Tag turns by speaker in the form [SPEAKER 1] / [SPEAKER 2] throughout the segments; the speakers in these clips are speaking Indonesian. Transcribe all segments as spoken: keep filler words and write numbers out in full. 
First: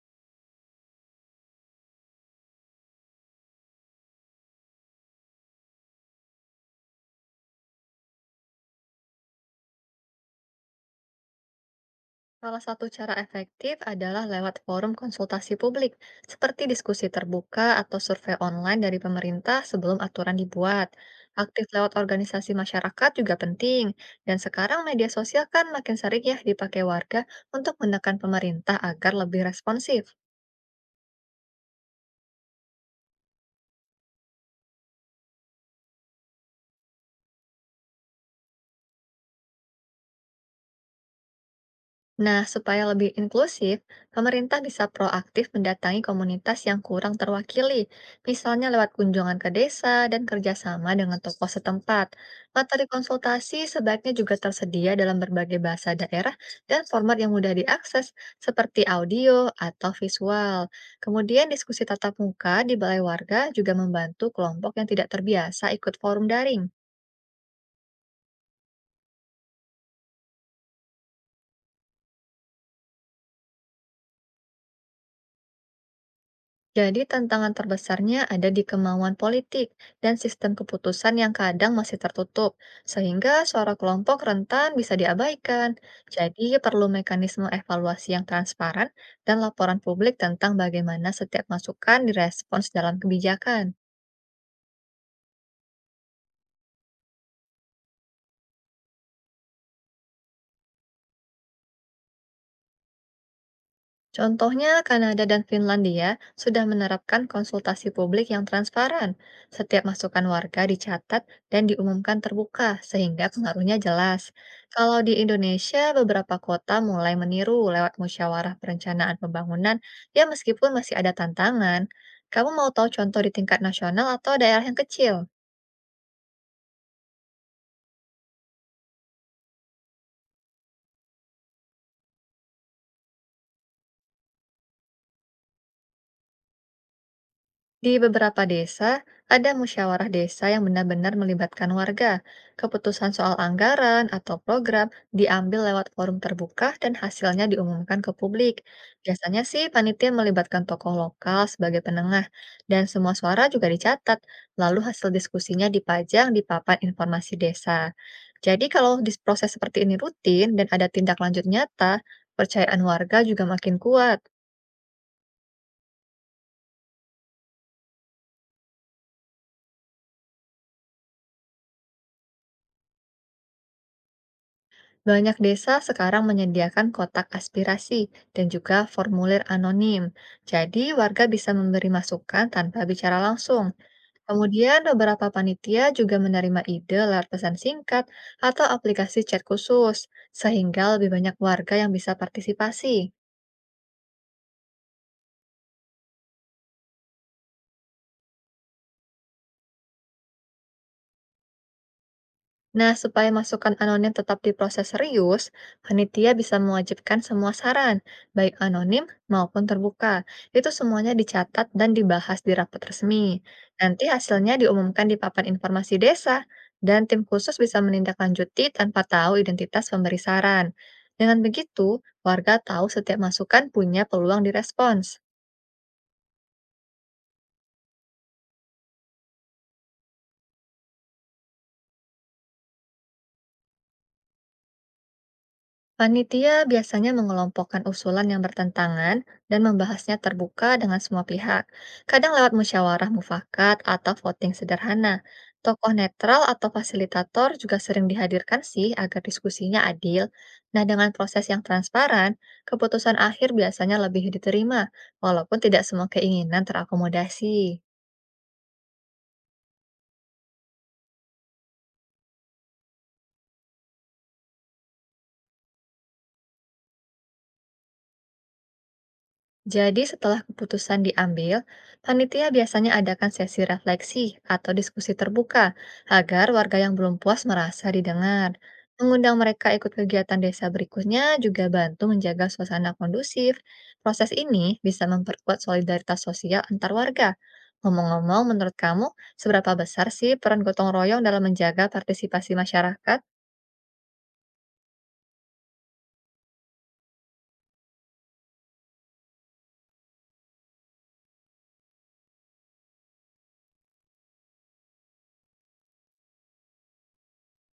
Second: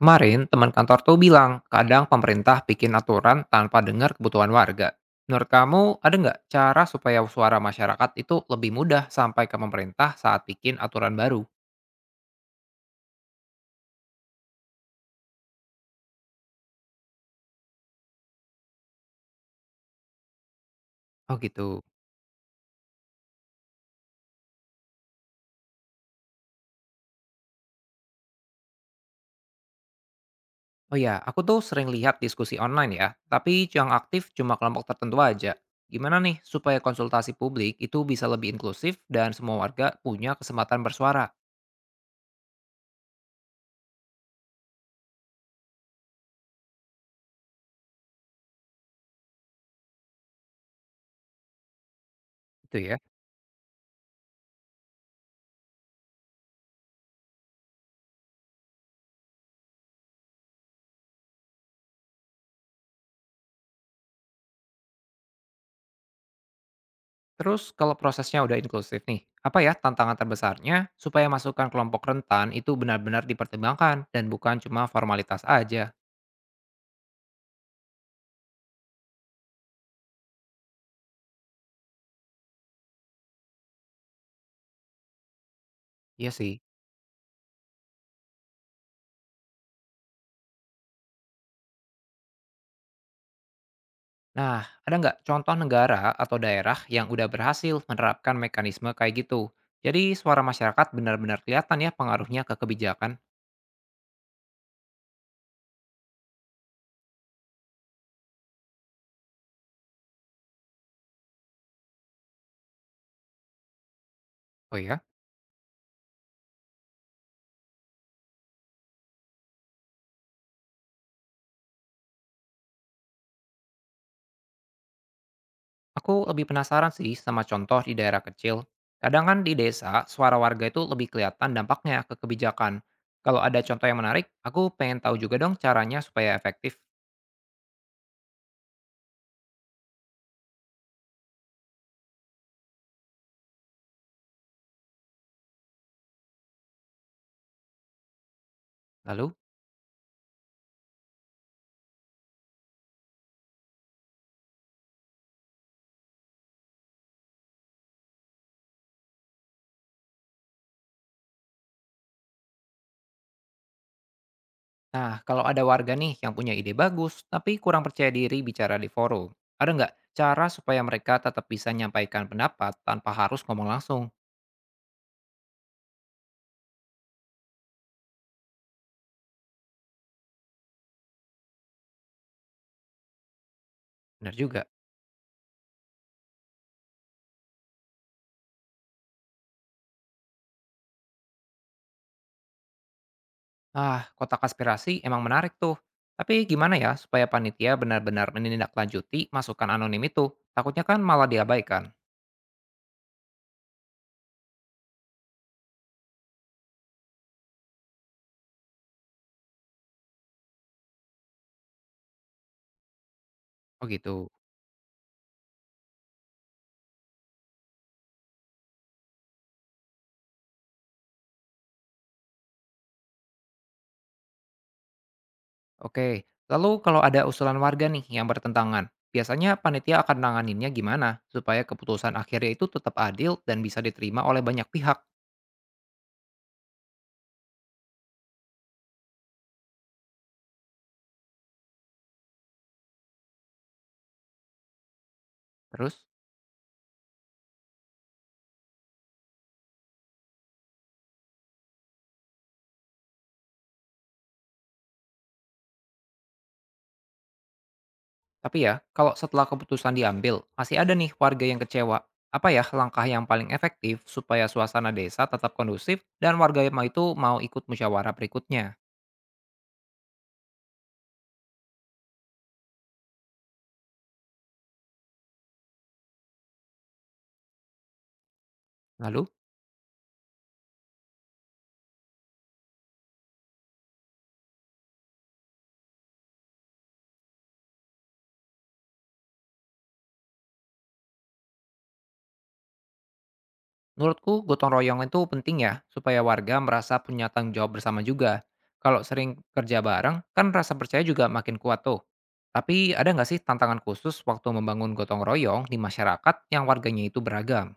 [SPEAKER 1] Kemarin, teman kantor tuh bilang, kadang pemerintah bikin aturan tanpa dengar kebutuhan warga. Menurut kamu, ada nggak cara supaya suara masyarakat itu lebih mudah sampai ke pemerintah saat bikin aturan baru?
[SPEAKER 2] Salah satu cara efektif adalah lewat forum konsultasi publik, seperti diskusi terbuka atau survei online dari pemerintah sebelum aturan dibuat.
[SPEAKER 1] Oh
[SPEAKER 2] Aktif
[SPEAKER 1] gitu.
[SPEAKER 2] lewat organisasi masyarakat juga penting, dan sekarang media sosial kan makin sering ya dipakai warga untuk menekan pemerintah agar lebih responsif.
[SPEAKER 1] Oh ya, aku tuh sering lihat diskusi online ya, tapi yang aktif cuma kelompok tertentu aja. Gimana nih supaya konsultasi publik itu bisa lebih inklusif dan semua warga punya kesempatan bersuara?
[SPEAKER 2] Nah, supaya lebih inklusif, pemerintah bisa proaktif mendatangi komunitas yang kurang terwakili, misalnya lewat kunjungan ke desa dan kerjasama dengan tokoh setempat.
[SPEAKER 1] Itu
[SPEAKER 2] Materi
[SPEAKER 1] ya.
[SPEAKER 2] konsultasi sebaiknya juga tersedia dalam berbagai bahasa daerah dan format yang mudah diakses, seperti audio atau visual. Kemudian, diskusi tatap muka di balai warga juga membantu kelompok yang tidak terbiasa ikut forum daring.
[SPEAKER 1] Terus kalau prosesnya udah inklusif nih, apa ya tantangan terbesarnya supaya masukan kelompok rentan itu benar-benar dipertimbangkan dan bukan cuma formalitas aja?
[SPEAKER 2] Jadi tantangan terbesarnya ada di kemauan politik dan sistem keputusan yang kadang masih tertutup, sehingga suara kelompok rentan bisa diabaikan.
[SPEAKER 1] Iya
[SPEAKER 2] Jadi
[SPEAKER 1] sih.
[SPEAKER 2] perlu mekanisme evaluasi yang transparan dan laporan publik tentang bagaimana setiap masukan direspons dalam kebijakan.
[SPEAKER 1] Nah, ada nggak contoh negara atau daerah yang udah berhasil menerapkan mekanisme kayak gitu? Jadi suara masyarakat benar-benar kelihatan ya pengaruhnya ke kebijakan.
[SPEAKER 2] Contohnya, Kanada dan Finlandia sudah menerapkan konsultasi publik yang transparan. Setiap masukan warga dicatat dan diumumkan terbuka, sehingga pengaruhnya jelas.
[SPEAKER 1] Oh
[SPEAKER 2] Kalau
[SPEAKER 1] ya?
[SPEAKER 2] di Indonesia, beberapa kota mulai meniru lewat musyawarah perencanaan pembangunan, ya meskipun masih ada tantangan. Kamu mau tahu contoh di tingkat nasional atau daerah yang kecil?
[SPEAKER 1] Aku lebih penasaran sih sama contoh di daerah kecil. Kadang kan di desa, suara warga itu lebih kelihatan dampaknya ke kebijakan. Kalau ada contoh yang menarik, aku pengen tahu juga dong caranya supaya efektif.
[SPEAKER 2] Di beberapa desa, ada musyawarah desa yang benar-benar melibatkan warga. Keputusan soal anggaran atau program diambil lewat forum terbuka dan hasilnya diumumkan ke publik.
[SPEAKER 1] Lalu,
[SPEAKER 2] Biasanya sih panitia melibatkan tokoh lokal sebagai penengah dan semua suara juga dicatat, lalu hasil diskusinya dipajang di papan informasi desa. Jadi kalau dis- proses seperti ini rutin dan ada tindak lanjut nyata, percayaan warga juga makin kuat.
[SPEAKER 1] nah kalau ada warga nih yang punya ide bagus, tapi kurang percaya diri bicara di forum, ada nggak cara supaya mereka tetap bisa menyampaikan pendapat tanpa harus ngomong langsung?
[SPEAKER 2] Banyak desa sekarang menyediakan kotak aspirasi dan juga formulir anonim. Jadi, warga bisa memberi masukan tanpa bicara langsung.
[SPEAKER 1] Benar juga.
[SPEAKER 2] Kemudian, beberapa panitia juga menerima ide lewat pesan singkat atau aplikasi chat khusus, sehingga lebih banyak warga yang bisa partisipasi.
[SPEAKER 1] Ah, kotak aspirasi emang menarik tuh. Tapi gimana ya supaya panitia benar-benar menindaklanjuti masukan anonim itu? Takutnya kan malah diabaikan.
[SPEAKER 2] Nah, supaya masukan anonim tetap diproses serius, panitia bisa mewajibkan semua saran, baik anonim maupun terbuka. Itu semuanya dicatat dan dibahas di rapat resmi.
[SPEAKER 1] Oh
[SPEAKER 2] Nanti
[SPEAKER 1] gitu.
[SPEAKER 2] hasilnya diumumkan di papan informasi desa, dan tim khusus bisa menindaklanjuti tanpa tahu identitas pemberi saran. Dengan begitu, warga tahu setiap masukan punya peluang direspons.
[SPEAKER 1] Oke, lalu kalau ada usulan warga nih yang bertentangan, biasanya panitia akan nanganinnya gimana supaya keputusan akhirnya itu tetap adil dan bisa diterima oleh banyak pihak?
[SPEAKER 2] Panitia biasanya mengelompokkan usulan yang bertentangan dan membahasnya terbuka dengan semua pihak, kadang lewat musyawarah mufakat atau voting sederhana. Tokoh
[SPEAKER 1] Terus,
[SPEAKER 2] netral atau fasilitator juga sering dihadirkan sih agar diskusinya adil. Nah, dengan proses yang transparan, keputusan akhir biasanya lebih diterima, walaupun tidak semua keinginan terakomodasi.
[SPEAKER 1] tapi ya, kalau setelah keputusan diambil, masih ada nih warga yang kecewa. Apa ya langkah yang paling efektif supaya suasana desa tetap kondusif dan warga itu mau ikut musyawarah berikutnya?
[SPEAKER 2] Jadi setelah keputusan diambil, panitia biasanya adakan sesi refleksi atau diskusi terbuka agar warga yang belum puas merasa didengar.
[SPEAKER 1] Lalu,
[SPEAKER 2] Mengundang mereka ikut kegiatan desa berikutnya juga bantu menjaga suasana kondusif. Proses ini bisa memperkuat solidaritas sosial antar warga. Ngomong-ngomong, menurut kamu, seberapa besar sih peran gotong royong dalam menjaga partisipasi masyarakat?
[SPEAKER 1] menurutku gotong royong itu penting ya, supaya warga merasa punya tanggung jawab bersama juga. Kalau sering kerja bareng, kan rasa percaya juga makin kuat tuh. Tapi ada nggak sih tantangan khusus waktu membangun gotong royong di masyarakat yang warganya itu beragam?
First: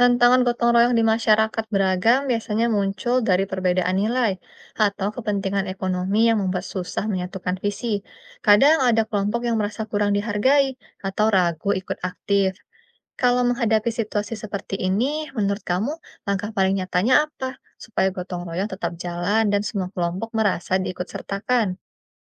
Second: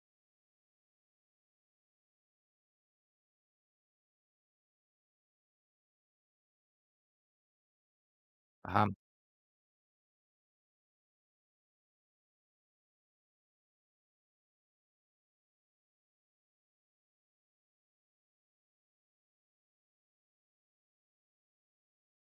[SPEAKER 2] Tantangan gotong royong di masyarakat beragam biasanya muncul dari perbedaan nilai atau kepentingan ekonomi yang membuat susah menyatukan visi. Kadang
[SPEAKER 1] Paham?
[SPEAKER 2] ada kelompok yang merasa kurang dihargai atau ragu ikut aktif. Kalau menghadapi situasi seperti ini, menurut kamu langkah paling nyatanya apa supaya gotong royong tetap jalan dan semua kelompok merasa diikut sertakan?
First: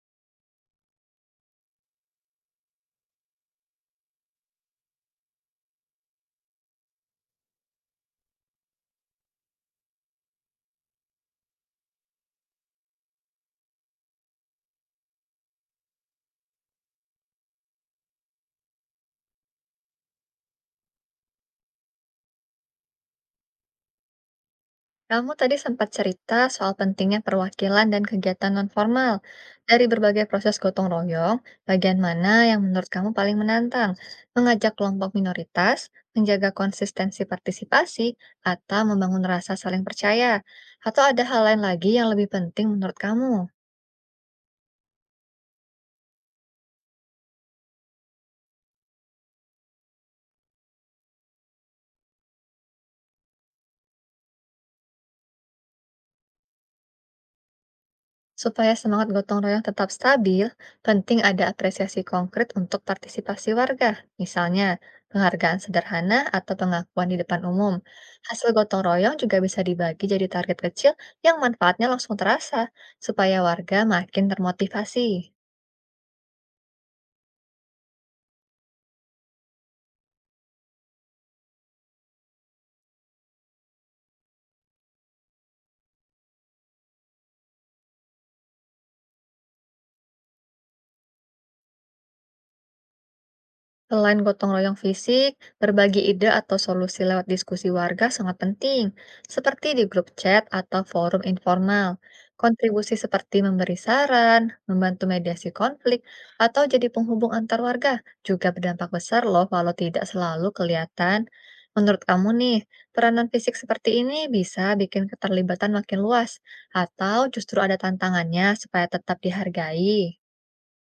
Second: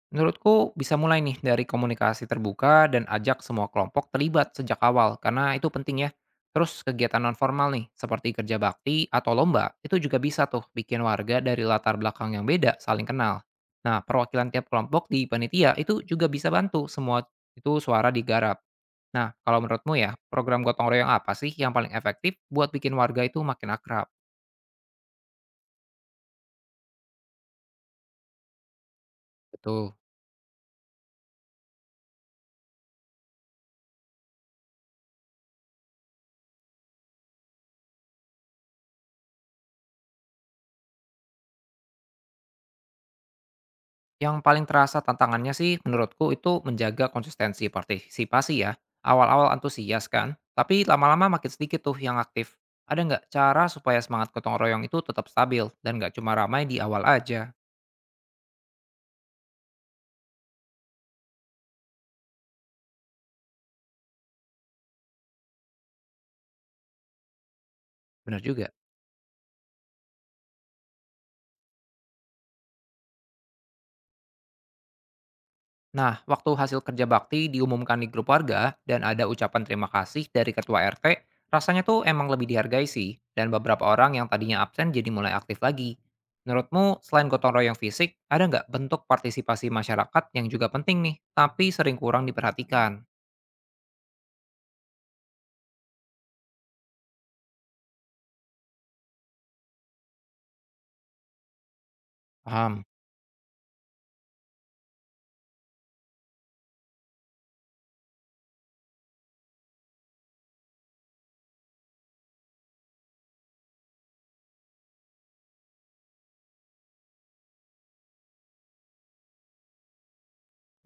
[SPEAKER 1] Menurutku bisa mulai nih dari komunikasi terbuka dan ajak semua kelompok terlibat sejak awal karena itu penting ya. Terus kegiatan nonformal nih seperti kerja bakti atau lomba itu juga bisa tuh bikin warga dari latar belakang yang beda saling kenal. Nah perwakilan tiap kelompok di panitia itu juga bisa bantu semua itu suara digarap. Nah kalau menurutmu ya program gotong royong apa sih yang paling efektif buat bikin warga itu makin akrab?
[SPEAKER 2] Kamu tadi sempat cerita soal pentingnya perwakilan dan kegiatan nonformal. Dari
[SPEAKER 1] Betul.
[SPEAKER 2] berbagai proses gotong royong, bagian mana yang menurut kamu paling menantang? Mengajak kelompok minoritas, menjaga konsistensi partisipasi, atau membangun rasa saling percaya? Atau ada hal lain lagi yang lebih penting menurut kamu?
[SPEAKER 1] Yang paling terasa tantangannya sih menurutku itu menjaga konsistensi partisipasi ya. Awal-awal antusias kan, tapi lama-lama makin sedikit tuh yang aktif. Ada nggak cara supaya semangat gotong royong itu tetap stabil dan nggak cuma ramai di awal aja?
[SPEAKER 2] Supaya semangat gotong royong tetap stabil, penting ada apresiasi konkret untuk partisipasi warga, misalnya penghargaan sederhana atau pengakuan di depan umum.
[SPEAKER 1] Bener
[SPEAKER 2] Hasil
[SPEAKER 1] juga.
[SPEAKER 2] gotong royong juga bisa dibagi jadi target kecil yang manfaatnya langsung terasa, supaya warga makin termotivasi.
[SPEAKER 1] Nah, waktu hasil kerja bakti diumumkan di grup warga dan ada ucapan terima kasih dari ketua er te, rasanya tuh emang lebih dihargai sih, dan beberapa orang yang tadinya absen jadi mulai aktif lagi. Menurutmu, selain gotong royong fisik, ada nggak bentuk partisipasi masyarakat yang juga penting nih, tapi sering kurang diperhatikan?
[SPEAKER 2] Selain gotong royong fisik, berbagi ide atau solusi lewat diskusi warga sangat penting, seperti di grup chat atau forum informal.
[SPEAKER 1] Paham?
[SPEAKER 2] Kontribusi seperti memberi saran, membantu mediasi konflik, atau jadi penghubung antar warga juga berdampak besar loh walau tidak selalu kelihatan. Menurut kamu nih, peranan fisik seperti ini bisa bikin keterlibatan makin luas, atau justru ada tantangannya supaya tetap dihargai?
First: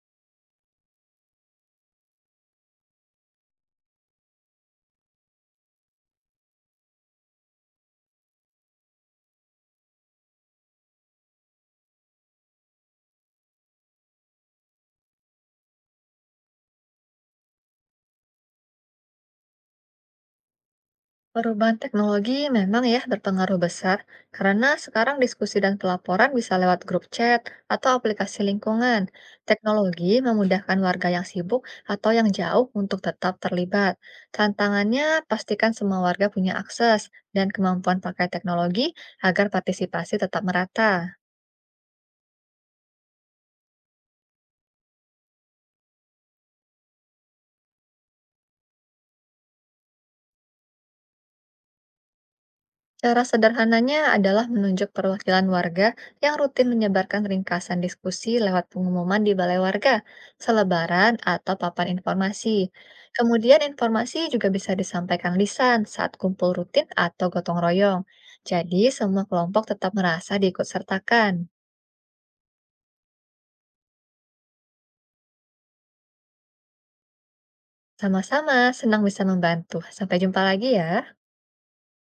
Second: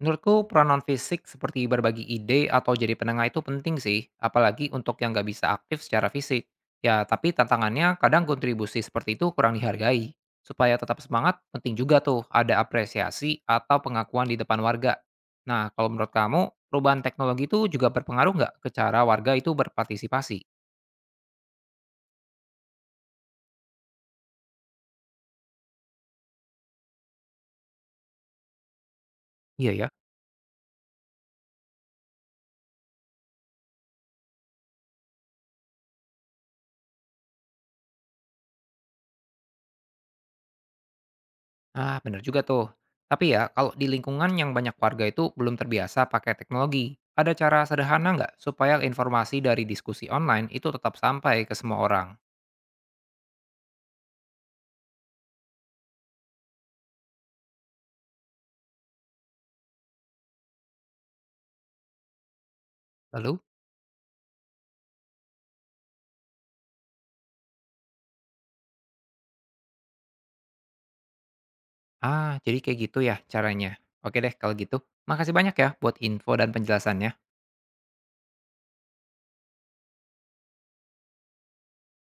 [SPEAKER 1] Menurutku peran non fisik seperti berbagi ide atau jadi penengah itu penting sih, apalagi untuk yang nggak bisa aktif secara fisik. Ya, tapi tantangannya kadang kontribusi seperti itu kurang dihargai. Supaya tetap semangat, penting juga tuh ada apresiasi atau pengakuan di depan warga. Nah, kalau menurut kamu, perubahan teknologi itu juga berpengaruh nggak ke cara warga itu berpartisipasi?
[SPEAKER 2] Perubahan teknologi memang ya berpengaruh besar, karena sekarang diskusi dan pelaporan bisa lewat grup chat atau aplikasi lingkungan.
[SPEAKER 1] Iya ya?
[SPEAKER 2] Teknologi memudahkan warga yang sibuk atau yang jauh untuk tetap terlibat. Tantangannya, pastikan semua warga punya akses dan kemampuan pakai teknologi agar partisipasi tetap merata.
[SPEAKER 1] Ah, bener juga tuh. Tapi ya, kalau di lingkungan yang banyak warga itu belum terbiasa pakai teknologi, ada cara sederhana nggak supaya informasi dari diskusi online itu tetap sampai ke semua orang?
[SPEAKER 2] Cara sederhananya adalah menunjuk perwakilan warga yang rutin menyebarkan ringkasan diskusi lewat pengumuman di balai warga, selebaran, atau papan informasi.
[SPEAKER 1] Lalu,
[SPEAKER 2] Kemudian informasi juga bisa disampaikan lisan saat kumpul rutin atau gotong royong. Jadi semua kelompok tetap merasa diikut sertakan.
[SPEAKER 1] ah, jadi kayak gitu ya caranya. Oke deh, kalau gitu. Makasih banyak ya buat info dan penjelasannya.
[SPEAKER 2] Sama-sama, senang bisa membantu. Sampai jumpa lagi ya.